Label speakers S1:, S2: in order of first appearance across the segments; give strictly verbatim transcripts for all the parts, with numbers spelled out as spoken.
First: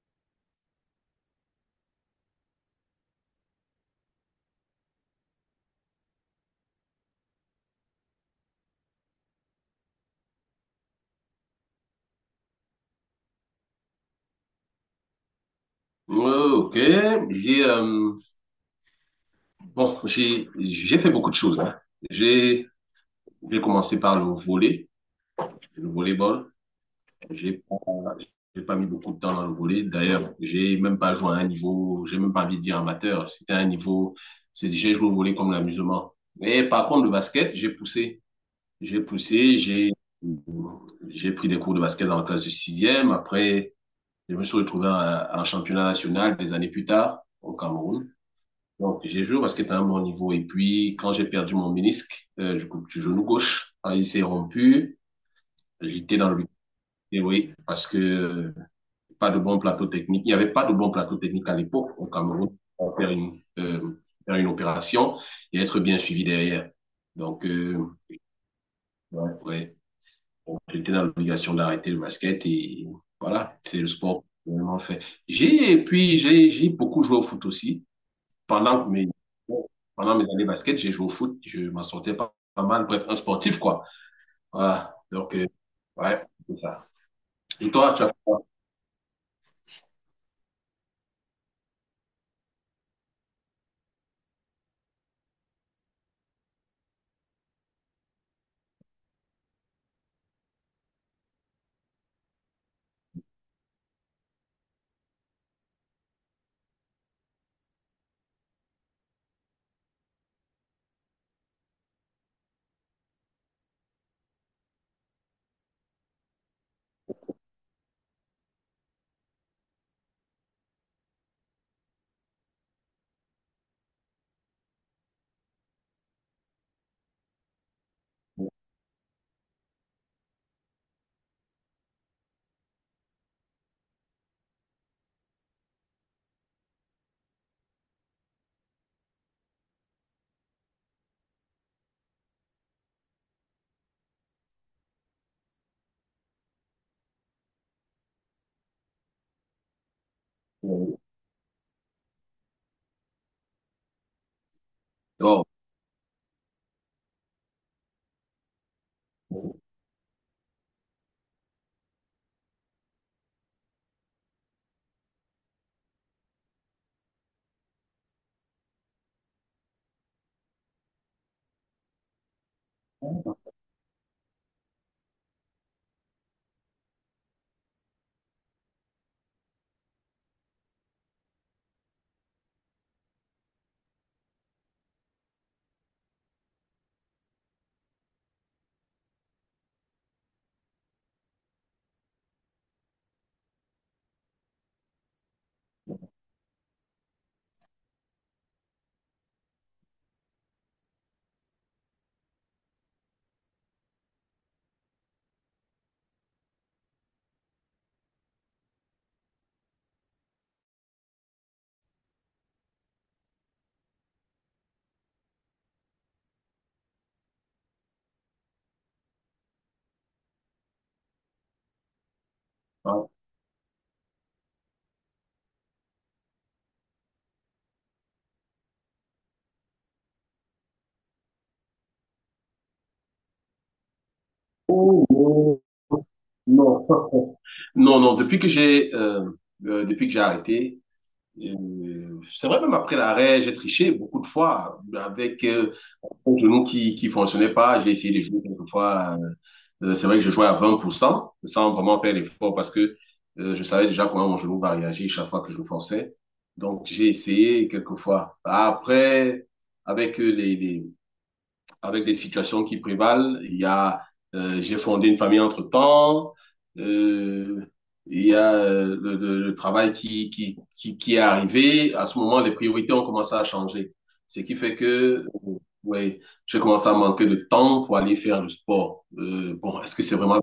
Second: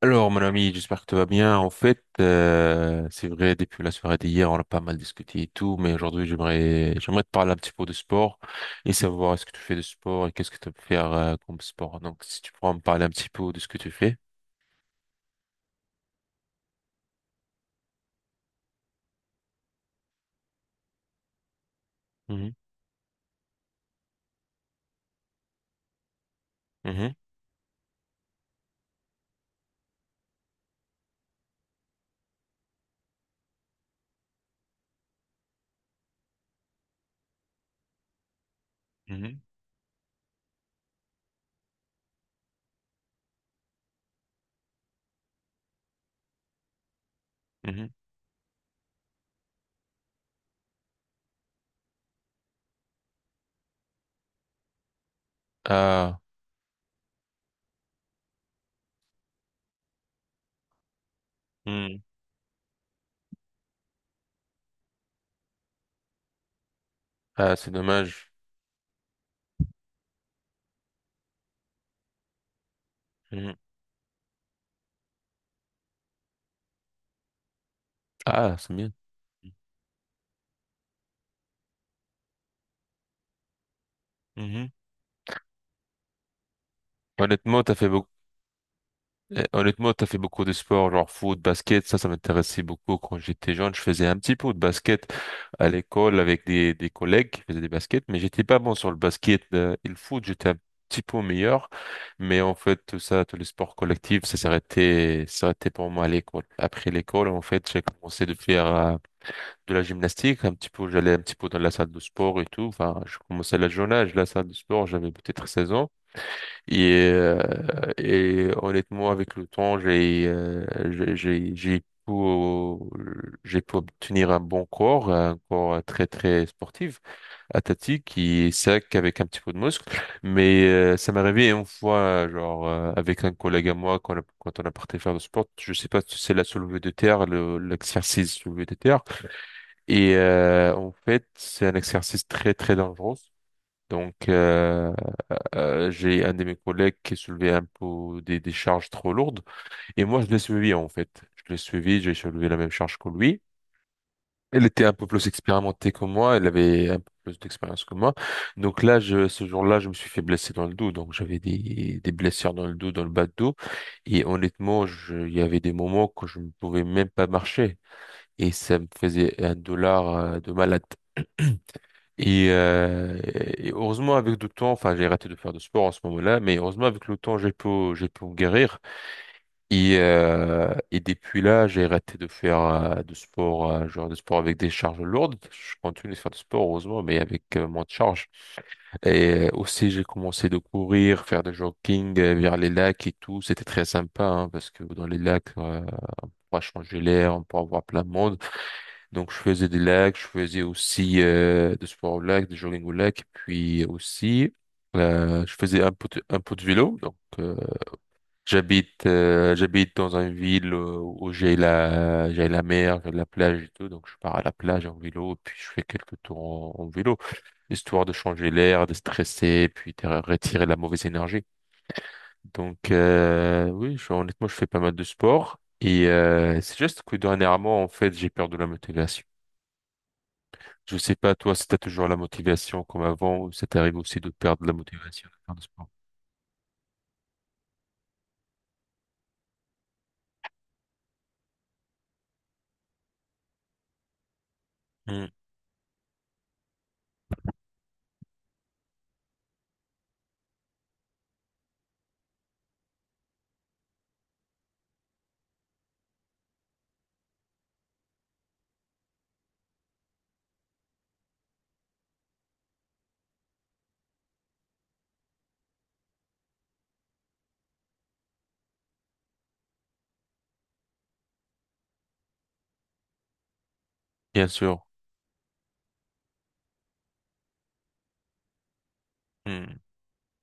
S1: Alors, mon ami, j'espère que tu vas bien. En fait, euh, c'est vrai, depuis la soirée d'hier, on a pas mal discuté et tout, mais aujourd'hui, j'aimerais, j'aimerais te parler un petit peu de sport et savoir est-ce que tu fais de sport et qu'est-ce que tu peux faire euh, comme sport. Donc, si tu pourras me parler un petit peu de ce que tu fais.
S2: Euh, ok, j'ai euh, bon, j'ai j'ai fait beaucoup de choses. hein.
S1: Mhm,
S2: J'ai j'ai commencé par le volley, le volleyball.
S1: mhm,
S2: J'ai pas j'ai pas mis beaucoup de temps dans le volley. D'ailleurs, j'ai même pas joué à un niveau, j'ai même pas envie de dire amateur. C'était un niveau, c'est j'ai joué au volley comme l'amusement. Mais par contre, le basket, j'ai poussé, j'ai
S1: mhm,
S2: poussé, j'ai j'ai pris des cours de basket dans la classe de sixième. Après, je me suis retrouvé à à un championnat national des années plus tard au
S1: mhm.
S2: Cameroun. Donc, j'ai joué au basket à un bon niveau. Et puis, quand j'ai perdu mon ménisque euh, du, coup, du genou gauche, quand il s'est rompu, j'étais
S1: Ah.
S2: dans le et oui, parce que euh, pas de bon plateau technique. Il n'y avait pas de bon plateau technique à l'époque
S1: Hmm.
S2: au Cameroun pour faire une, euh, faire une opération et être bien suivi derrière. Donc,
S1: Ah, c'est
S2: euh,
S1: dommage.
S2: ouais, ouais. Donc, j'étais dans l'obligation d'arrêter le basket et voilà,
S1: Mhm.
S2: c'est le sport que j'ai vraiment fait. J'ai, et puis, j'ai j'ai beaucoup joué au foot aussi.
S1: Ah, c'est
S2: pendant
S1: bien.
S2: mes, pendant mes années basket, j'ai joué au foot, je m'en sortais pas, pas mal. Bref, un sportif, quoi.
S1: Mhm.
S2: Voilà. Donc, euh, ouais, c'est ça.
S1: Honnêtement,
S2: Et
S1: t'as fait
S2: toi, tu as
S1: beaucoup.
S2: fait quoi?
S1: Eh, honnêtement, t'as fait beaucoup de sports, genre foot, basket, ça, ça m'intéressait beaucoup quand j'étais jeune. Je faisais un petit peu de basket à l'école avec des, des collègues qui faisaient des baskets, mais j'étais pas bon sur le basket euh, et le foot, j'étais un petit peu meilleur. Mais en fait, tout ça, tous les sports collectifs, ça s'arrêtait, ça s'arrêtait pour moi à l'école. Après l'école, en fait, j'ai commencé de faire euh, de la gymnastique, un petit peu, j'allais un petit peu dans la salle de sport et tout. Enfin, je commençais à la jeune âge, la salle de sport, j'avais peut-être seize ans. Et, euh, et honnêtement, avec le temps, j'ai euh, j'ai j'ai j'ai pu j'ai pu obtenir un bon corps, un corps très très sportif, athlétique, et sec avec un petit peu de muscle. Mais euh, ça m'est arrivé une fois, genre euh, avec un collègue à moi, quand, on a- quand on a parti faire du sport, je sais pas si c'est la soulevée de terre, le- l'exercice soulevé de terre. Et euh, en fait, c'est un exercice très très dangereux. Donc, euh, euh, j'ai un de mes collègues qui soulevait un peu des, des charges trop lourdes. Et moi, je l'ai suivi, en
S2: Euh,
S1: fait. Je l'ai suivi, j'ai soulevé la même charge que lui. Elle était un peu plus
S2: oh.
S1: expérimentée que moi, elle avait un peu plus d'expérience que moi. Donc là, je, ce jour-là, je me suis fait blesser dans le dos. Donc j'avais des, des blessures dans le dos, dans le bas de dos. Et honnêtement, je, il y avait des moments que je ne pouvais même pas marcher. Et ça me faisait un dollar euh, de malade. Et, euh, et heureusement avec le temps, enfin j'ai arrêté de faire de sport en ce moment-là, mais heureusement avec le temps j'ai pu j'ai pu me guérir. Et, euh, et depuis là j'ai arrêté de faire euh, de sport, euh, genre de sport avec des charges lourdes. Je continue de faire du sport heureusement, mais avec euh, moins de charges. Et euh, aussi j'ai commencé de courir, faire du jogging euh, vers les lacs et tout. C'était très sympa hein, parce que dans les lacs, euh, on pourra changer l'air, on pourra voir plein de monde. Donc, je faisais des lacs, je faisais aussi euh, du sport au lac, du jogging au lac, puis aussi, euh, je faisais un peu de, un peu de vélo. Donc, euh, j'habite euh, j'habite dans une ville euh, où j'ai la j'ai la mer, j'ai la plage et tout. Donc, je pars à la plage en vélo, puis je fais quelques tours en, en vélo, histoire de changer l'air, de stresser, puis de retirer la mauvaise énergie. Donc, euh, oui, je- honnêtement, je fais pas mal de sport. Et euh, c'est juste que dernièrement, en fait, j'ai perdu la motivation. Je sais pas, toi, si t'as toujours la motivation comme avant, ou ça t'arrive aussi de perdre la
S2: Oh,
S1: motivation à faire
S2: oh.
S1: du sport.
S2: Non. Non, non, depuis que j'ai euh, euh, depuis que j'ai arrêté, Euh, c'est vrai, même après l'arrêt, j'ai triché beaucoup de fois
S1: Hmm,
S2: avec euh, mon genou qui qui fonctionnait pas. J'ai essayé de jouer quelques fois. euh, euh, c'est vrai que je jouais à vingt pour cent sans vraiment faire l'effort parce que euh, je savais déjà comment mon genou va réagir chaque fois que je forçais. Donc, j'ai essayé quelques fois. Après, avec euh, les, les, avec des situations qui prévalent. Il y a, euh, j'ai fondé une famille entre-temps. Euh, il y a euh, le, le- le travail qui, qui, qui, qui est arrivé. À ce moment, les priorités ont commencé à changer. Ce
S1: bien
S2: qui fait
S1: sûr.
S2: que, euh, ouais, j'ai commencé à manquer de temps pour aller faire le sport. Euh,
S1: Hmm,
S2: bon, est-ce que c'est vraiment,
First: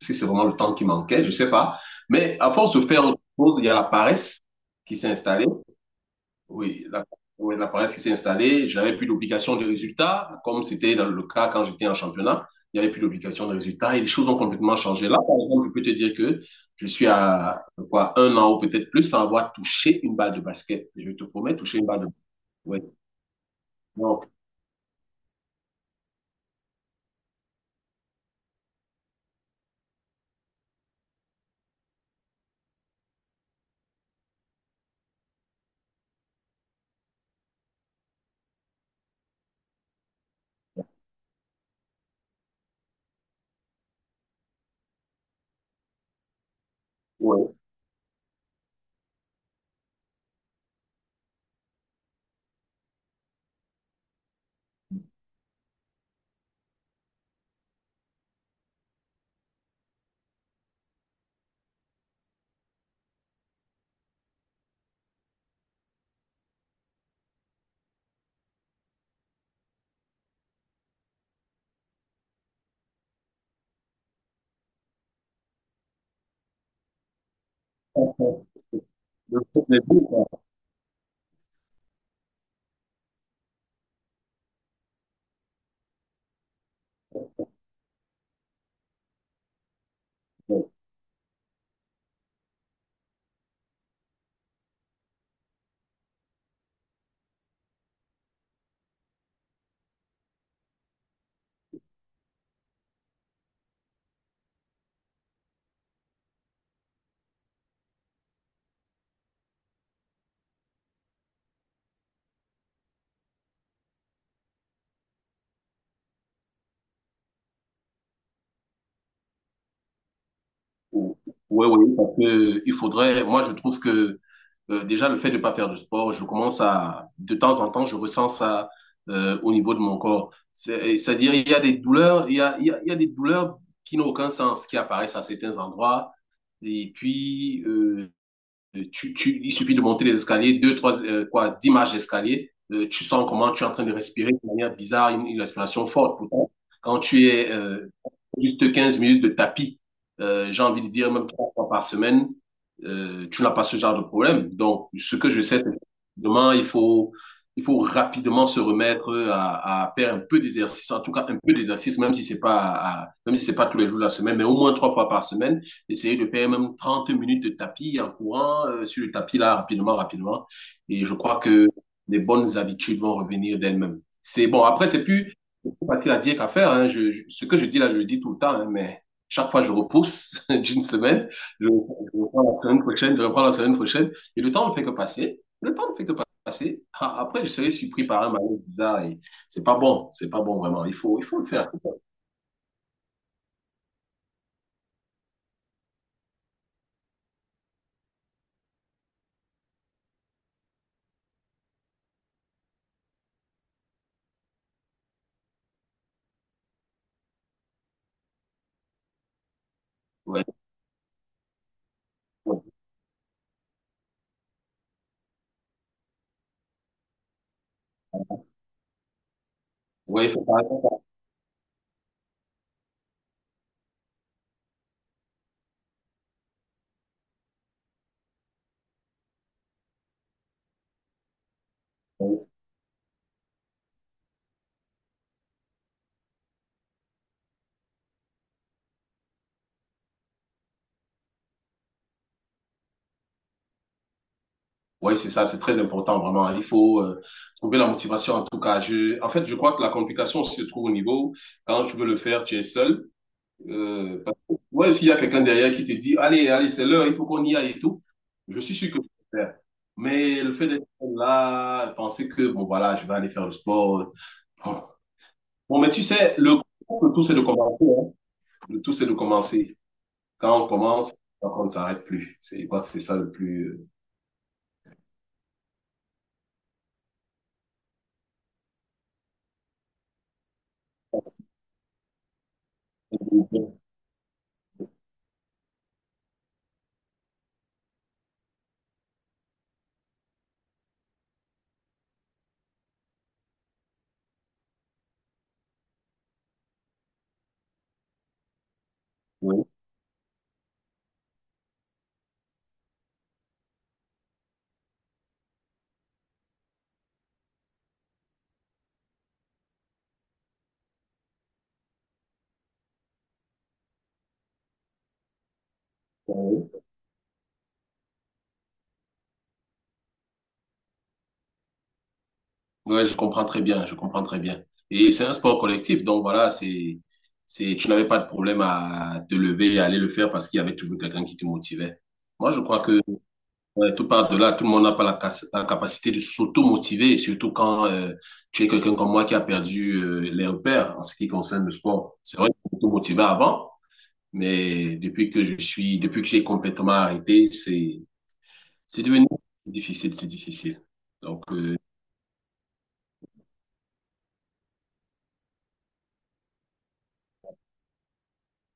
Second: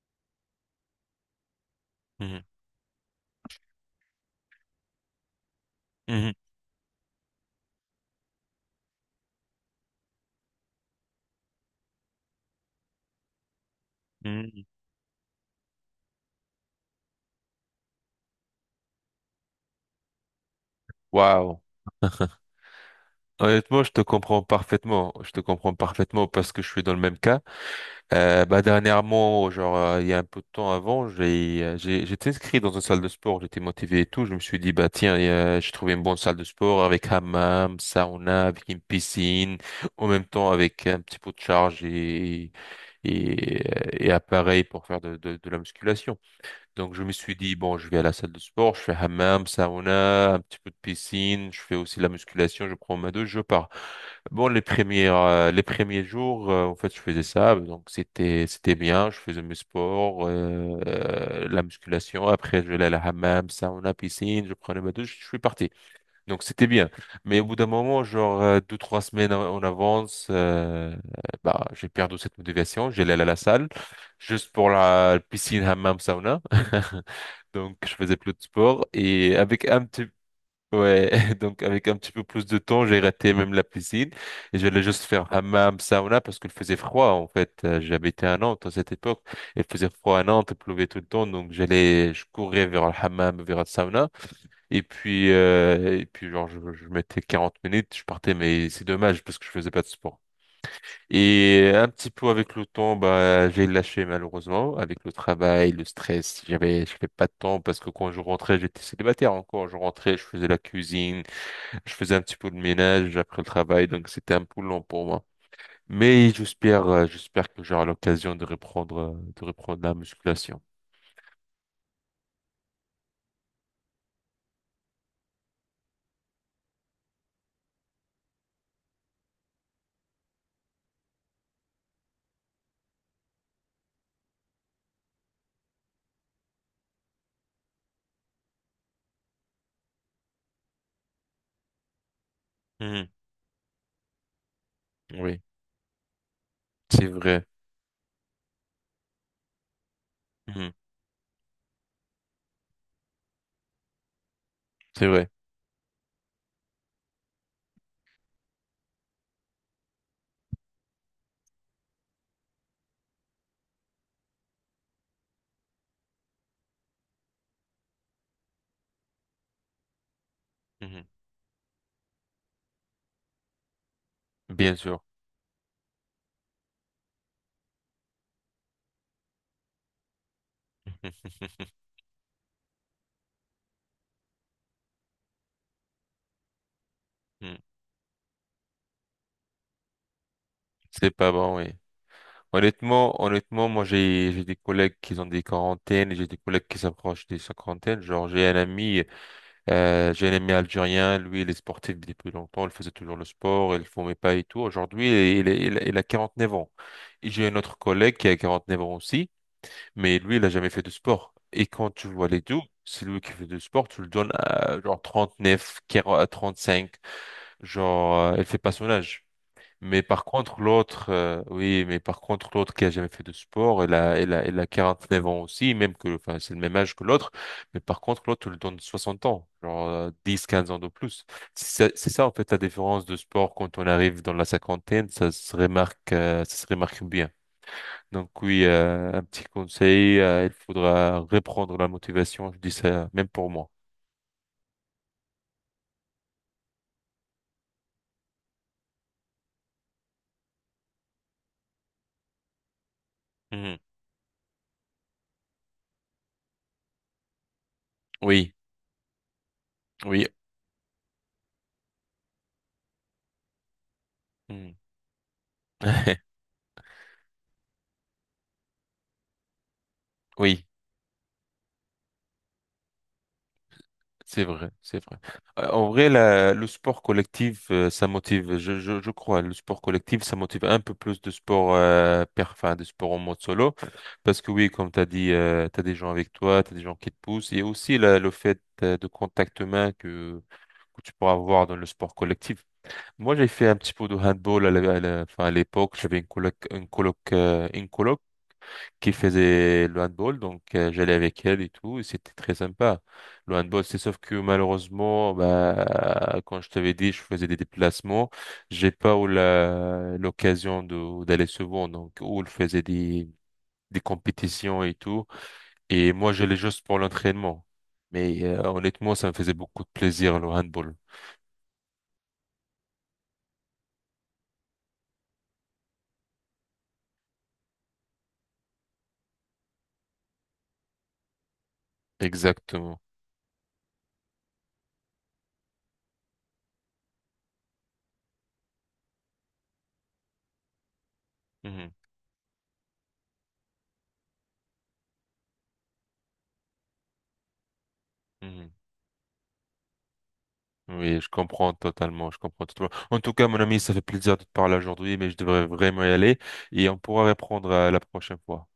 S2: est-ce que c'est vraiment le temps qui manquait? Je sais pas. Mais
S1: hmm,
S2: à force de faire autre chose, il y a la paresse qui s'est installée.
S1: hmm,
S2: Oui, la, oui, la paresse qui s'est installée, je n'avais plus d'obligation de résultat, comme c'était dans le cas quand j'étais en championnat. Il n'y avait plus d'obligation de résultat et les choses ont
S1: hmm.
S2: complètement changé. Là, par exemple, je peux te dire que je suis à quoi, un an ou peut-être plus sans avoir touché une balle de basket. Je te promets,
S1: Waouh.
S2: toucher une balle de basket. Ouais.
S1: Honnêtement, je te
S2: Donc,
S1: comprends parfaitement. Je te comprends parfaitement parce que je suis dans le même cas. Euh, bah dernièrement, genre euh, il y a un peu de temps avant, j'ai euh, j'ai- j'étais inscrit dans une salle de sport, j'étais motivé et tout. Je me suis dit bah tiens, euh, j'ai trouvé une bonne salle de sport avec hammam, sauna, avec une piscine, en même temps avec un petit peu de charge et et, euh, et appareil pour faire de de, de la musculation. Donc, je me suis
S2: ouais.
S1: dit, bon, je vais à la salle de sport, je fais hammam, sauna, un petit peu de piscine, je fais aussi la musculation, je prends ma douche, je pars. Bon, les premiers euh, les premiers jours, euh, en fait, je faisais ça, donc c'était, c'était bien, je faisais mes sports, euh, euh, la musculation, après, je vais à la hammam, sauna, piscine, je prenais ma douche, je suis parti. Donc c'était bien. Mais au bout d'un moment, genre euh, deux, trois semaines en en avance, euh, bah, j'ai perdu cette motivation. J'allais à la salle juste pour la piscine, hammam, sauna. Donc je faisais plus de sport et
S2: Le
S1: avec
S2: foot
S1: un petit
S2: quoi.
S1: ouais, donc avec un petit peu plus de temps, j'ai raté même la piscine et j'allais juste faire hammam, sauna parce qu'il faisait froid en fait. Euh, J'habitais à Nantes à cette époque, il faisait froid à Nantes, il
S2: Ouais.
S1: pleuvait tout le temps, donc j'allais je courais vers le hammam, vers le sauna. Et puis, euh, et puis genre, je, je mettais quarante minutes, je partais, mais c'est dommage parce que je faisais pas de sport. Et un petit peu avec le temps, bah, j'ai lâché malheureusement, avec le travail, le stress, j'avais, j'avais pas de temps parce que quand je rentrais, j'étais célibataire encore. Je rentrais, je faisais la cuisine, je faisais un petit peu de ménage après le travail, donc c'était un peu long pour moi. Mais j'espère, euh, j'espère que j'aurai l'occasion de reprendre, euh, de reprendre la musculation.
S2: Oui, oui, parce que il faudrait, moi je trouve que euh, déjà le fait de ne pas faire de sport, je commence à, de temps en temps, je ressens ça euh, au niveau de mon corps. C'est- C'est-à-dire, il y a des douleurs, il y a, il y a, il y a des douleurs qui n'ont aucun sens, qui apparaissent à certains endroits. Et puis, euh, euh, Tu, tu, il suffit de monter les escaliers, deux, trois, euh, quoi, dix marches d'escalier. Euh, tu
S1: Mhm.
S2: sens comment tu es en train de respirer de manière bizarre, une,
S1: Oui,
S2: une respiration forte. Pourtant, quand
S1: c'est
S2: tu
S1: vrai.
S2: es euh, juste quinze minutes de tapis, euh, j'ai
S1: Mhm.
S2: envie de dire même trois fois par semaine, euh, tu n'as pas ce genre de problème. Donc,
S1: C'est
S2: ce
S1: vrai.
S2: que je sais, c'est que demain, il faut, il faut rapidement se remettre à, à faire un peu d'exercice, en tout cas un peu d'exercice, même si c'est pas, à- même si c'est pas tous les jours de la semaine, mais au moins trois fois par semaine essayer de faire même trente minutes de tapis en courant euh, sur le tapis là rapidement, rapidement. Et
S1: Mhm.
S2: je crois que les bonnes habitudes vont revenir d'elles-mêmes. C'est bon,
S1: Bien
S2: après,
S1: sûr.
S2: c'est plus, c'est plus facile à dire qu'à faire. hein. Je- je- ce que je dis là, je le dis tout le temps, hein, mais chaque fois, je repousse d'une semaine. Je, je reprends la semaine prochaine, je reprends la semaine prochaine. Et le temps ne fait que passer. Le temps ne fait que passer. Ah, après, je
S1: Hmm.
S2: serai surpris par un malaise bizarre et c'est pas bon. C'est pas bon, vraiment. Il
S1: C'est
S2: faut, il
S1: pas
S2: faut le
S1: bon, oui.
S2: faire.
S1: Honnêtement, honnêtement, moi j'ai j'ai des collègues qui ont des quarantaines, et j'ai des collègues qui s'approchent des cinquantaines. Genre j'ai un ami, euh, j'ai un ami algérien, lui il est sportif depuis longtemps, il faisait toujours le sport, il fumait pas et tout. Aujourd'hui il, est- il, est- il a quarante-neuf ans. Et j'ai un autre collègue qui a quarante neuf ans aussi, mais lui
S2: Ouais,
S1: il a jamais fait de sport. Et quand tu vois les deux, c'est lui qui fait du sport, tu le donnes à genre trente-neuf, quarante trente cinq genre euh, il fait pas son âge. Mais par
S2: ouais, il faut faire
S1: contre,
S2: attention.
S1: l'autre, euh, oui, mais par contre, l'autre qui a jamais fait de sport, elle a, elle a, elle a quarante-neuf ans aussi, même que, enfin, c'est le même âge que l'autre. Mais par contre, l'autre, tu le donne soixante ans, genre euh, dix, quinze ans de plus. C'est ça, c'est ça, en fait, la différence de sport quand on arrive dans la cinquantaine, ça se remarque, euh, ça se remarque bien. Donc oui, euh, un petit conseil, euh, il faudra reprendre la motivation, je dis ça même pour moi.
S2: Oui, c'est ça, c'est très important, vraiment. Il faut euh, trouver la motivation, en tout cas. Je, en fait, je crois que la complication se trouve au niveau, quand tu veux le faire, tu es seul.
S1: Mhm.
S2: Euh, parce que, ouais, s'il y a quelqu'un derrière qui te dit, allez, allez, c'est l'heure, il faut qu'on y aille et tout,
S1: Oui,
S2: je suis sûr que je peux le faire.
S1: oui.
S2: Mais le fait d'être là, penser que, bon, voilà, je vais aller faire le sport.
S1: Mhm.
S2: Bon, Bon, mais tu sais, le, le tout, c'est de commencer. hein. Le tout, c'est de commencer. Quand
S1: Oui.
S2: on commence, on ne s'arrête plus. C'est, je crois que c'est ça le plus...
S1: C'est vrai, c'est vrai. Euh, En vrai, la- le sport collectif, euh, ça motive, je, je, je crois, le sport collectif, ça motive un peu plus de sport, euh, per, enfin, de sport en mode
S2: euh,
S1: solo. Parce que oui, comme tu as dit, tu as des gens avec toi, tu as des gens qui te poussent. Et aussi la- le fait euh, de contact humain que, que tu pourras avoir dans le sport collectif. Moi, j'ai fait un petit peu de handball à la- à la- enfin, à l'époque. J'avais une coloc, une coloc, euh, une coloc qui
S2: Oui.
S1: faisait le handball, donc euh, j'allais avec elle et tout, et c'était très sympa. Le handball, c'est sauf que malheureusement, bah, quand je t'avais dit, je faisais des déplacements, j'ai pas eu la- l'occasion de d'aller souvent, donc où elle faisait des des compétitions et tout, et moi j'allais juste pour l'entraînement. Mais euh, honnêtement, ça me faisait beaucoup de plaisir le handball.
S2: Ouais, je comprends très bien, je comprends très bien. Et c'est un sport collectif, donc voilà, c'est, c'est, tu n'avais pas de problème à te lever et aller le faire parce qu'il y avait toujours quelqu'un qui te motivait. Moi, je crois
S1: Exactement.
S2: que ouais, tout part de là, tout le monde n'a pas la, cas- la capacité de s'auto-motiver, surtout quand euh, tu es quelqu'un comme moi qui a perdu euh, les repères en ce qui concerne le
S1: Mhm,
S2: sport. C'est vrai que je m'auto-motivais avant, mais depuis que je suis, depuis que j'ai complètement arrêté, c'est,
S1: mhm.
S2: c'est devenu difficile, c'est difficile.
S1: Oui, je
S2: Donc,
S1: comprends
S2: euh,
S1: totalement, je comprends totalement. En tout cas, mon ami, ça fait plaisir de te parler aujourd'hui, mais je devrais vraiment y aller et on pourra reprendre euh, la prochaine fois.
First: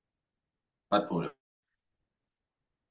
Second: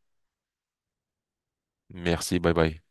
S2: pas de problème.
S1: Merci, bye bye.